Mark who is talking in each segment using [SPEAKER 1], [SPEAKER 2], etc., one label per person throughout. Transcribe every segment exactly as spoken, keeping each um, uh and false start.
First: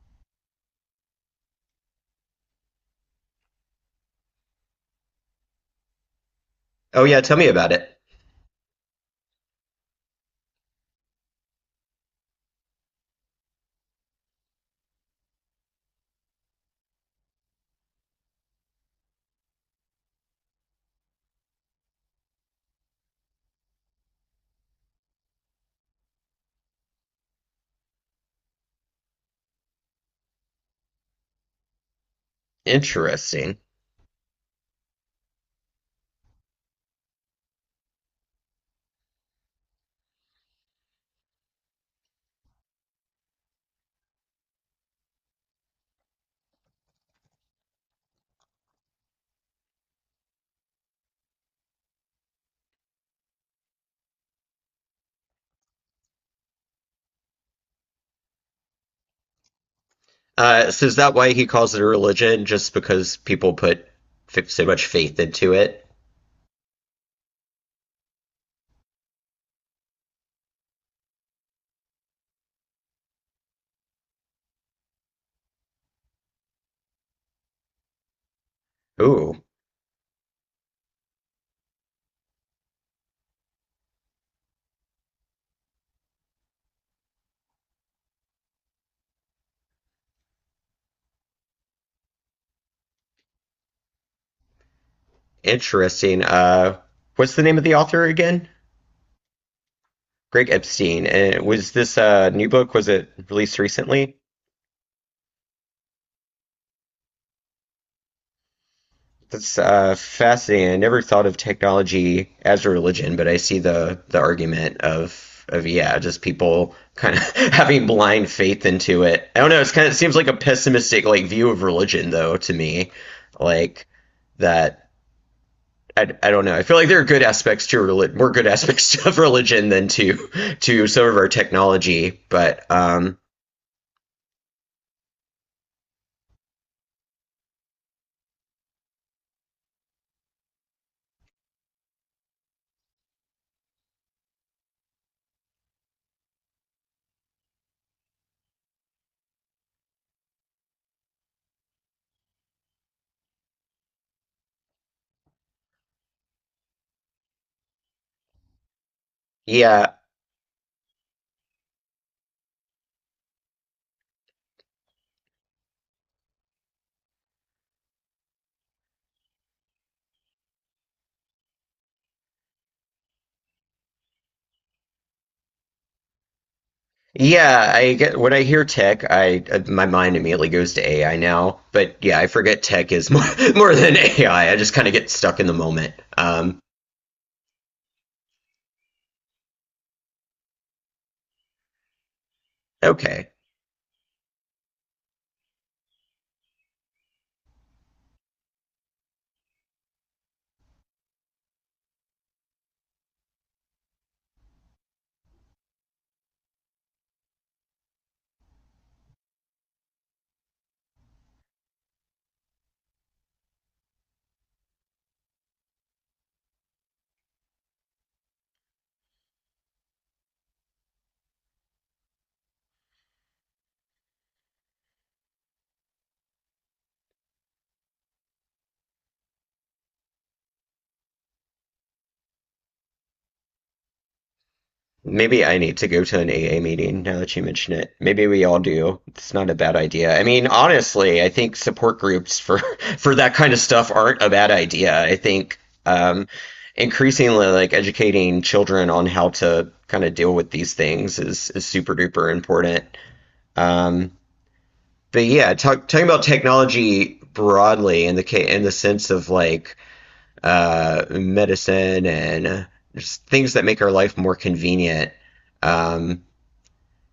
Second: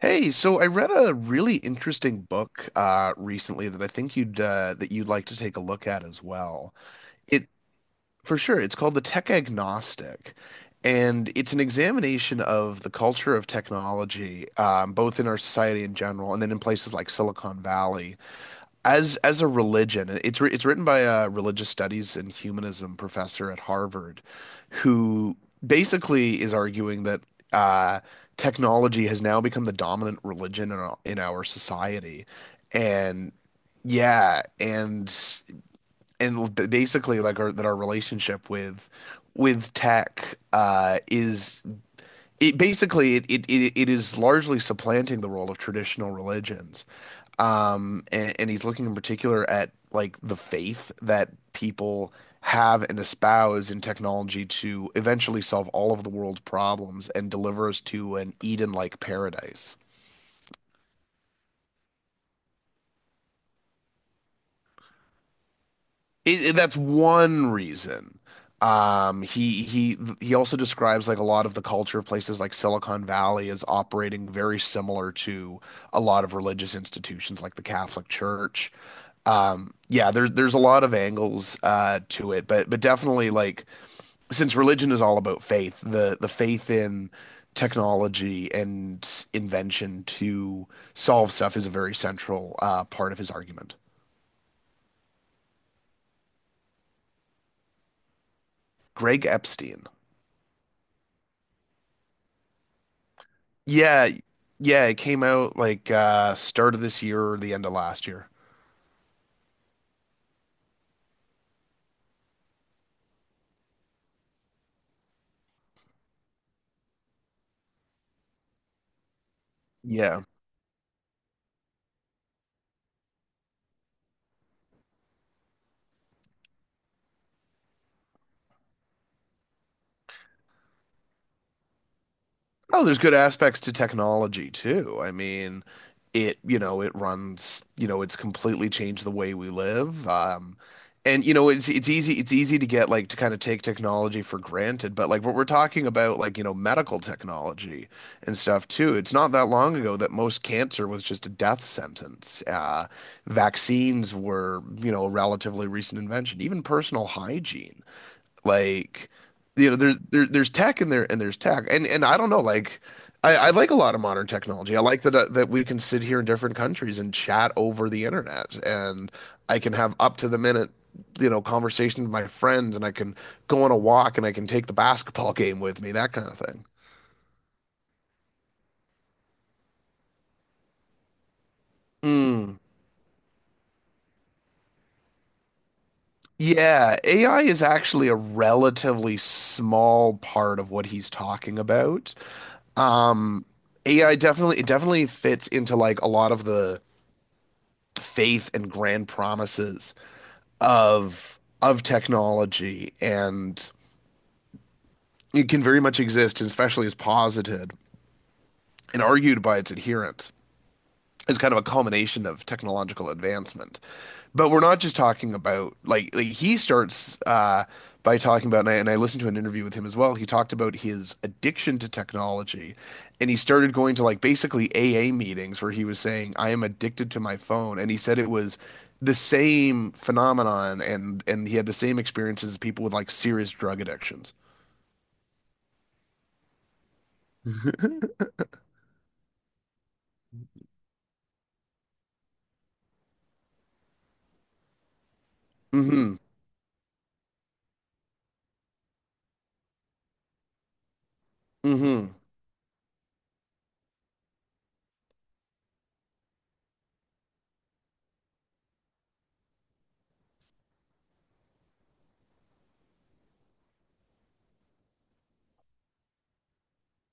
[SPEAKER 1] Hey, so I read a really interesting book uh, recently that I think you'd uh, that you'd like to take a look at as well.
[SPEAKER 2] Oh yeah, tell
[SPEAKER 1] It
[SPEAKER 2] me about it.
[SPEAKER 1] For sure, it's called The Tech Agnostic, and it's an examination of the culture of technology, um, both in our society in general and then in places like Silicon Valley as as a religion. It's wri- it's written by a religious studies and humanism professor at Harvard who basically is arguing that uh, technology has now become the dominant religion in our, in our society. And
[SPEAKER 2] Interesting.
[SPEAKER 1] yeah and and b- basically like our that our relationship with with tech uh, is it basically it, it it it is largely supplanting the role of traditional religions. Um, and, and he's looking in particular at like the faith that people have and espouse in technology to eventually solve all of the world's problems and deliver us to an Eden-like paradise.
[SPEAKER 2] Uh, so is that why he calls it a religion? Just because people put f so much faith into it?
[SPEAKER 1] It, it- that's one reason. Um, he he he also describes like a lot of the culture of places like Silicon Valley is operating very similar to a lot of religious institutions like the Catholic Church.
[SPEAKER 2] Ooh,
[SPEAKER 1] Um, yeah, there's there's a lot of angles uh, to it, but but definitely like since religion is all about faith, the the faith in technology and invention to solve stuff is a very central uh, part of his argument.
[SPEAKER 2] interesting. Uh, what's the name of the author again?
[SPEAKER 1] Greg Epstein.
[SPEAKER 2] Greg Epstein. And was this uh, new book? Was it released
[SPEAKER 1] Yeah,
[SPEAKER 2] recently?
[SPEAKER 1] yeah, it came out like uh start of this year or the end of last year.
[SPEAKER 2] That's uh, fascinating. I never thought of technology as a religion, but I see the the argument of of yeah, just people kind of having blind faith into it. I don't know. It's kind of it seems
[SPEAKER 1] Yeah.
[SPEAKER 2] like a pessimistic like view of religion though to me, like that. I, I don't know. I feel like there are good aspects to religion, more good aspects of religion than to to some of our technology. But
[SPEAKER 1] Oh, there's good
[SPEAKER 2] um,
[SPEAKER 1] aspects to technology too. I mean, it, you know, it runs, you know, it's completely changed the way we live. Um, and you know, it's it's easy it's easy to get like to kind of take technology for granted, but like what we're talking about, like, you know, medical technology and stuff too. It's not that long ago that most cancer was just a death sentence. Uh, vaccines were, you know, a relatively recent invention, even personal hygiene. Like, you know,
[SPEAKER 2] yeah.
[SPEAKER 1] there's there, there's tech and there and there's tech, and and I don't know, like, I, I like a lot of modern technology. I like that uh, that we can sit here in different countries and chat over the internet, and I can have up to the minute, you know, conversation with my friends, and I can go on a walk, and I can take the basketball game with me, that kind of thing.
[SPEAKER 2] Yeah, I get when I hear tech, I uh, my mind immediately goes to A I now. But yeah, I
[SPEAKER 1] Mm.
[SPEAKER 2] forget tech is more more than A I. I I just kind of get stuck in the moment. Um,
[SPEAKER 1] Yeah, A I is actually a relatively small part of what he's talking about.
[SPEAKER 2] okay.
[SPEAKER 1] Um, A I definitely it definitely fits into like a lot of the faith and grand promises of of technology, and it can very much exist, especially as posited and argued by its adherents, is kind of a culmination of technological advancement. But we're not just talking about like, like he starts uh, by talking about, and I, and I listened to an interview with him as well. He talked about his addiction to technology, and he started going to like basically A A meetings where he was saying, "I am addicted to my phone," and he said it was the same phenomenon, and and he had the same experiences as people with like serious drug addictions.
[SPEAKER 2] Maybe I need to go to an A A meeting now that you mention it. Maybe we all do. It's not a bad idea. I mean, honestly, I think support groups for for that kind of stuff aren't a bad idea. I think
[SPEAKER 1] Mm-hmm.
[SPEAKER 2] um, increasingly like educating children on how to kind of deal with these things is is super
[SPEAKER 1] Mm-hmm.
[SPEAKER 2] duper important. Um, but yeah, talk, talking about technology broadly in the in the sense of like uh, medicine and just things that make our life more convenient. Um,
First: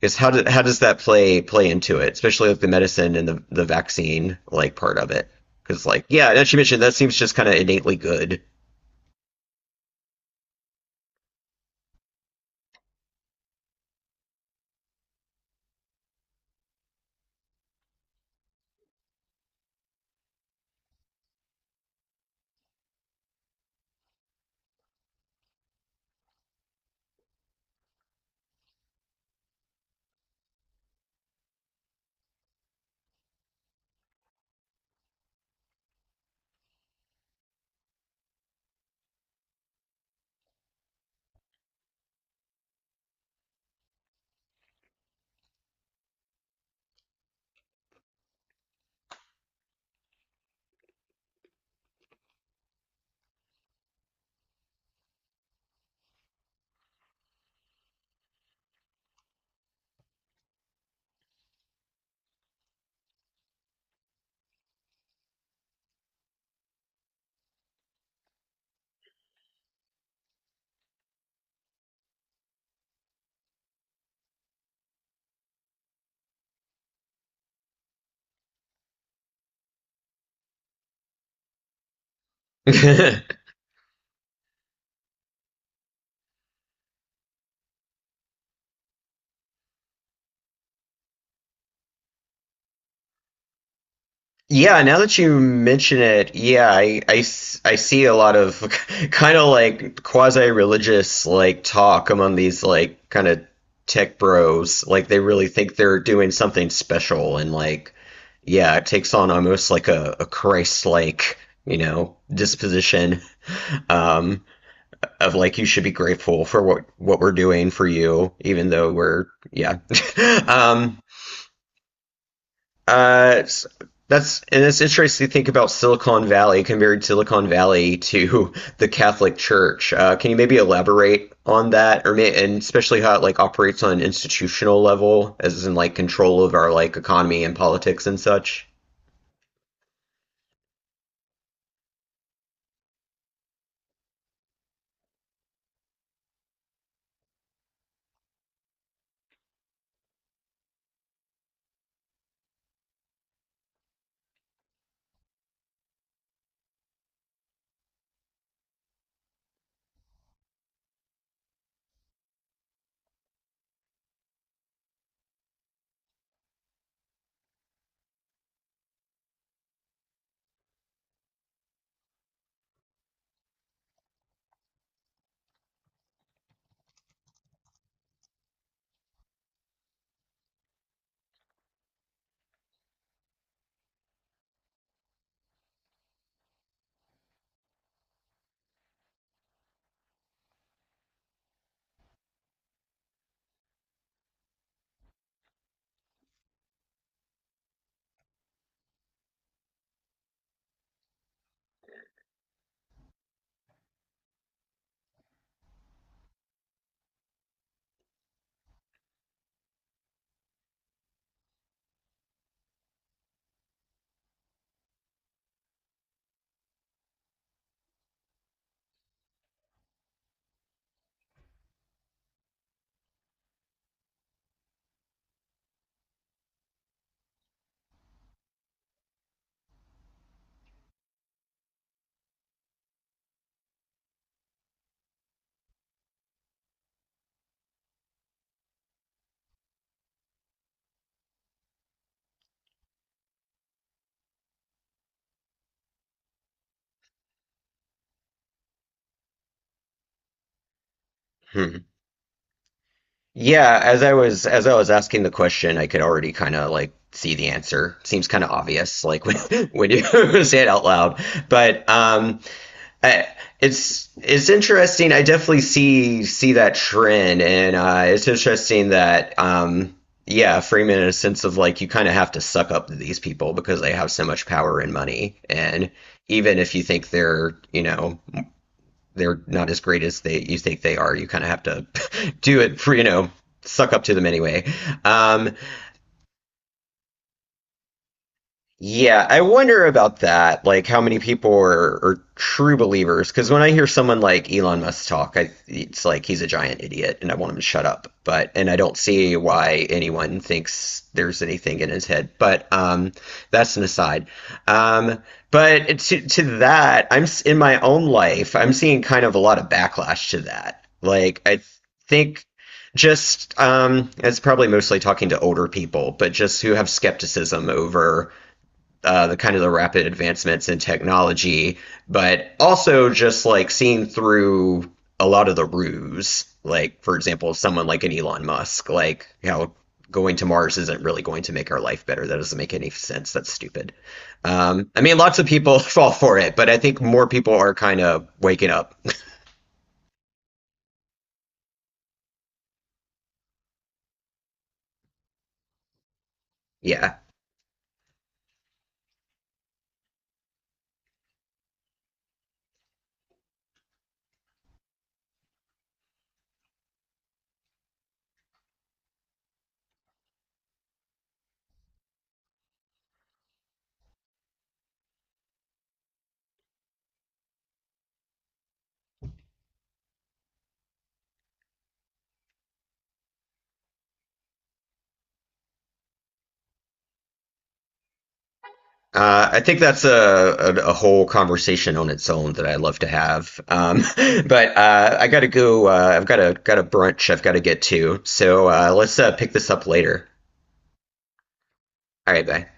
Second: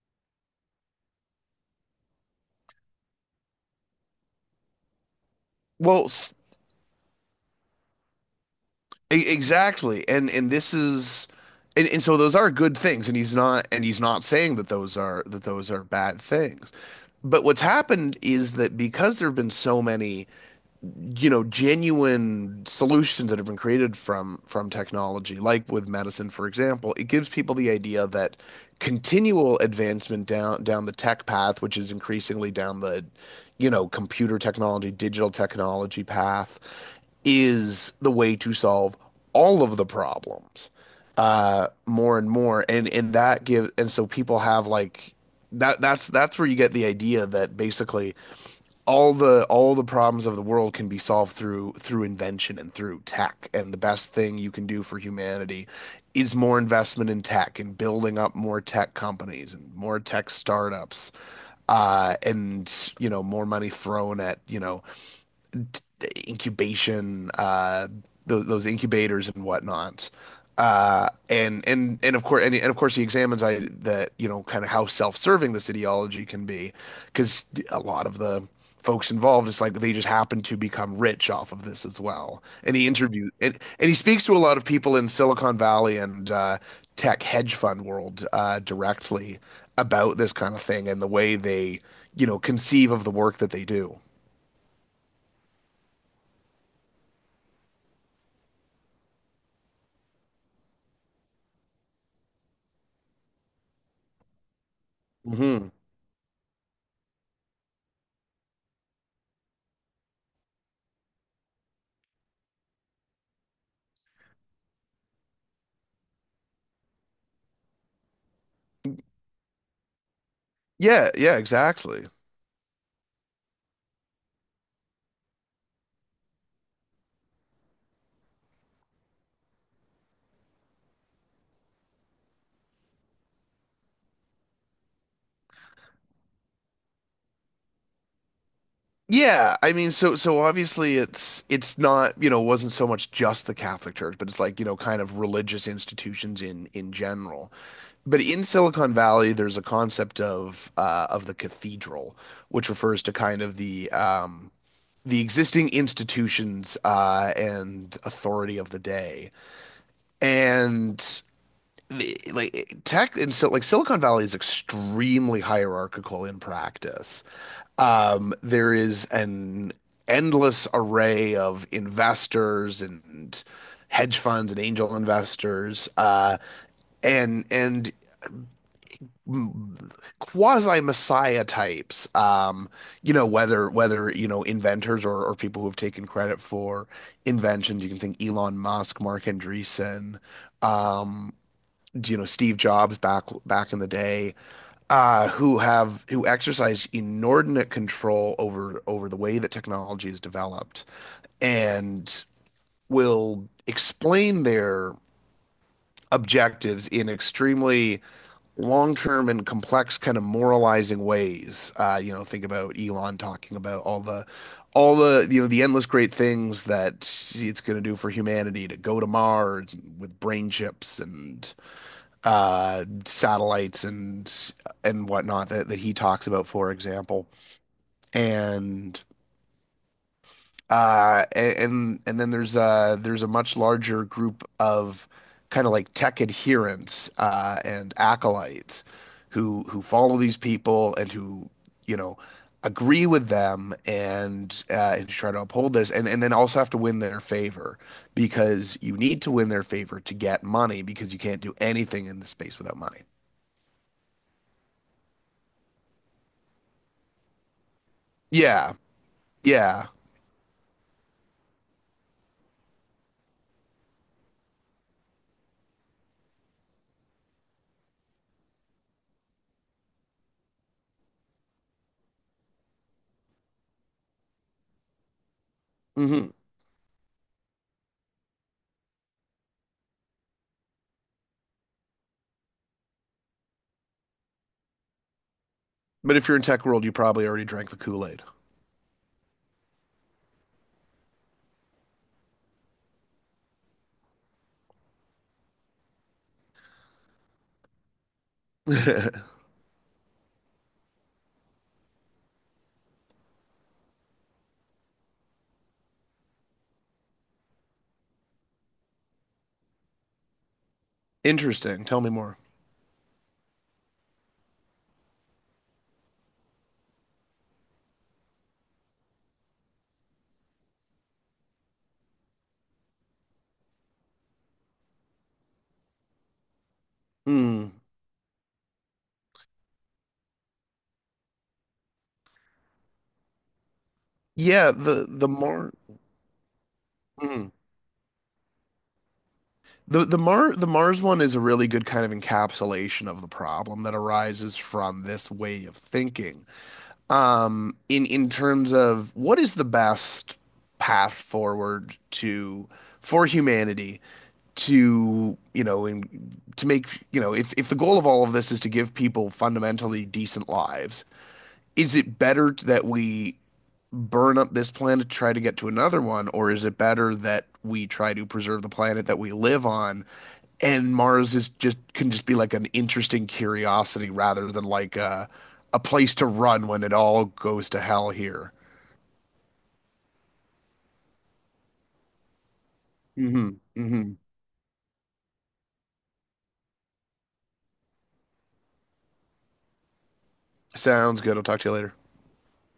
[SPEAKER 2] is how do, how does that play play into it, especially with the medicine and the, the vaccine like part of it? Because like
[SPEAKER 1] Well,
[SPEAKER 2] yeah,
[SPEAKER 1] s-
[SPEAKER 2] as you mentioned, that seems just kind of innately good.
[SPEAKER 1] E- exactly. And and this is and, and so those are good things, and he's not, and he's not saying that those are, that those are bad things. But what's happened is that because there have been so many, you know, genuine solutions that have been created from from technology, like with medicine for example, it gives people the idea that continual advancement down down the tech path, which is increasingly down the, you know, computer technology, digital technology path, is the way to solve all of the problems, uh more and more. and and that gives and so people have like that that's that's where you get the idea that basically all the all the problems of the world can be solved through through invention and through tech, and the best thing you can do for humanity is more investment in tech and building up more tech companies and more tech startups, uh, and you know, more money thrown at, you know, incubation, uh, those, those incubators and whatnot. Uh, and and and of course and, and, of course he examines I that you know, kind of how self-serving this ideology can be, because a lot of the folks involved, it's like they just happen to become rich off of this as well. And he interviewed and, and he speaks to a lot of people in Silicon Valley, and uh, tech hedge fund world, uh, directly about this kind of thing and the way they, you know, conceive of the work that they do.
[SPEAKER 2] Yeah, now that you mention it, yeah, I, I s- I see a lot of kind of like quasi-religious like talk among these like kind of tech bros. Like they really
[SPEAKER 1] Hmm.
[SPEAKER 2] think they're doing something special and like yeah, it takes on almost like a, a Christ-like, you know, disposition um of like you should be grateful for what what we're doing for you, even though we're yeah. Um
[SPEAKER 1] Yeah, yeah, exactly.
[SPEAKER 2] uh, that's, and it's interesting to think about Silicon Valley compared Silicon Valley to the Catholic Church. Uh, can you maybe elaborate on that, or may, and especially how it like operates on an institutional level, as in like control of our like economy and politics and such?
[SPEAKER 1] Yeah, I mean, so so obviously it's it's not, you know, wasn't so much just the Catholic Church, but it's like, you know, kind of religious institutions in in general. But in Silicon Valley, there's a concept of uh, of the cathedral, which refers to kind of the um, the existing institutions uh, and authority of the day. And the- like tech, and so like Silicon Valley is extremely hierarchical in practice. Um, there is an endless array of investors and hedge funds and angel investors, uh, and and quasi messiah types. Um, you know, whether whether, you know, inventors or, or people who have taken credit for inventions. You can think Elon Musk, Mark Andreessen, um, you know, Steve Jobs, back back in the day, uh, who have, who exercise inordinate control over over the way that technology is developed and will explain their objectives in extremely long-term and complex kind of moralizing ways. Uh, you know, think about Elon talking about all the, all the you know, the endless great things that it's going to do for humanity, to go to Mars with brain chips and uh, satellites and and whatnot that, that he talks about, for example. And uh, and and then there's a, there's a much larger group of kind of like tech adherents uh, and acolytes who who follow these people and who, you know, agree with them and uh, and try to uphold this, and and then also have to win their favor, because you need to win their favor to get money, because you can't do
[SPEAKER 2] Hmm.
[SPEAKER 1] anything in the space without money.
[SPEAKER 2] Yeah, as I was as I was asking the question, I could already kind of like see the answer. Seems kind of
[SPEAKER 1] Yeah.
[SPEAKER 2] obvious, like when
[SPEAKER 1] Yeah.
[SPEAKER 2] when you say it out loud, but um. I, it's it's interesting. I definitely see see that trend, and uh, it's interesting that um, yeah, Freeman in a sense of like you kind of have to suck up to these people because they have so much power and money, and
[SPEAKER 1] Hmm.
[SPEAKER 2] even if you think they're you know they're not as great as they you think they are, you kind of have to do it for you know suck up to them anyway. Um,
[SPEAKER 1] But if you're in tech world, you probably already drank the Kool Aid.
[SPEAKER 2] Yeah, I wonder about that. Like, how many people are, are true believers? Because when I hear someone like Elon Musk talk, I, it's like he's a giant idiot, and I want him to shut up. But and I don't see why anyone thinks there's anything in his head. But um, that's an aside. Um, but to to that, I'm s- in my own life, I'm seeing kind of a lot of backlash to that. Like, I
[SPEAKER 1] Interesting. Tell me more.
[SPEAKER 2] think just um, it's probably mostly talking to older people, but just who have skepticism over uh, the kind of the rapid advancements in technology, but also just like seeing through a lot of the ruse. Like, for example,
[SPEAKER 1] Mm.
[SPEAKER 2] someone like an Elon Musk, like how going to Mars isn't really going to make our life better. That doesn't make any sense. That's stupid.
[SPEAKER 1] Yeah.
[SPEAKER 2] Um, I
[SPEAKER 1] The
[SPEAKER 2] mean,
[SPEAKER 1] the
[SPEAKER 2] lots of
[SPEAKER 1] more
[SPEAKER 2] people fall for it, but I think more
[SPEAKER 1] Mm.
[SPEAKER 2] people are kind of waking up.
[SPEAKER 1] The the Mar the Mars one is a really good kind of encapsulation of the problem that arises from this way of thinking.
[SPEAKER 2] Yeah.
[SPEAKER 1] Um. In in terms of what is the best path forward to for humanity to you know in, to make, you know, if if the goal of all of this is to give people fundamentally decent lives, is it better that we burn up this planet to try to get to another one, or is it better that we try to preserve the planet that we live on? And Mars is just, can just be like an interesting curiosity rather than like a, a place to run when it all goes to hell here.
[SPEAKER 2] Uh, I think that's a, a, a whole conversation on its own that I love to
[SPEAKER 1] Hmm.
[SPEAKER 2] have. Um,
[SPEAKER 1] Hmm.
[SPEAKER 2] but uh, I gotta go. Uh, I've got a got a brunch I've got to get to. So uh, let's uh, pick this up later.
[SPEAKER 1] Sounds good. I'll talk to you later.
[SPEAKER 2] All right, bye.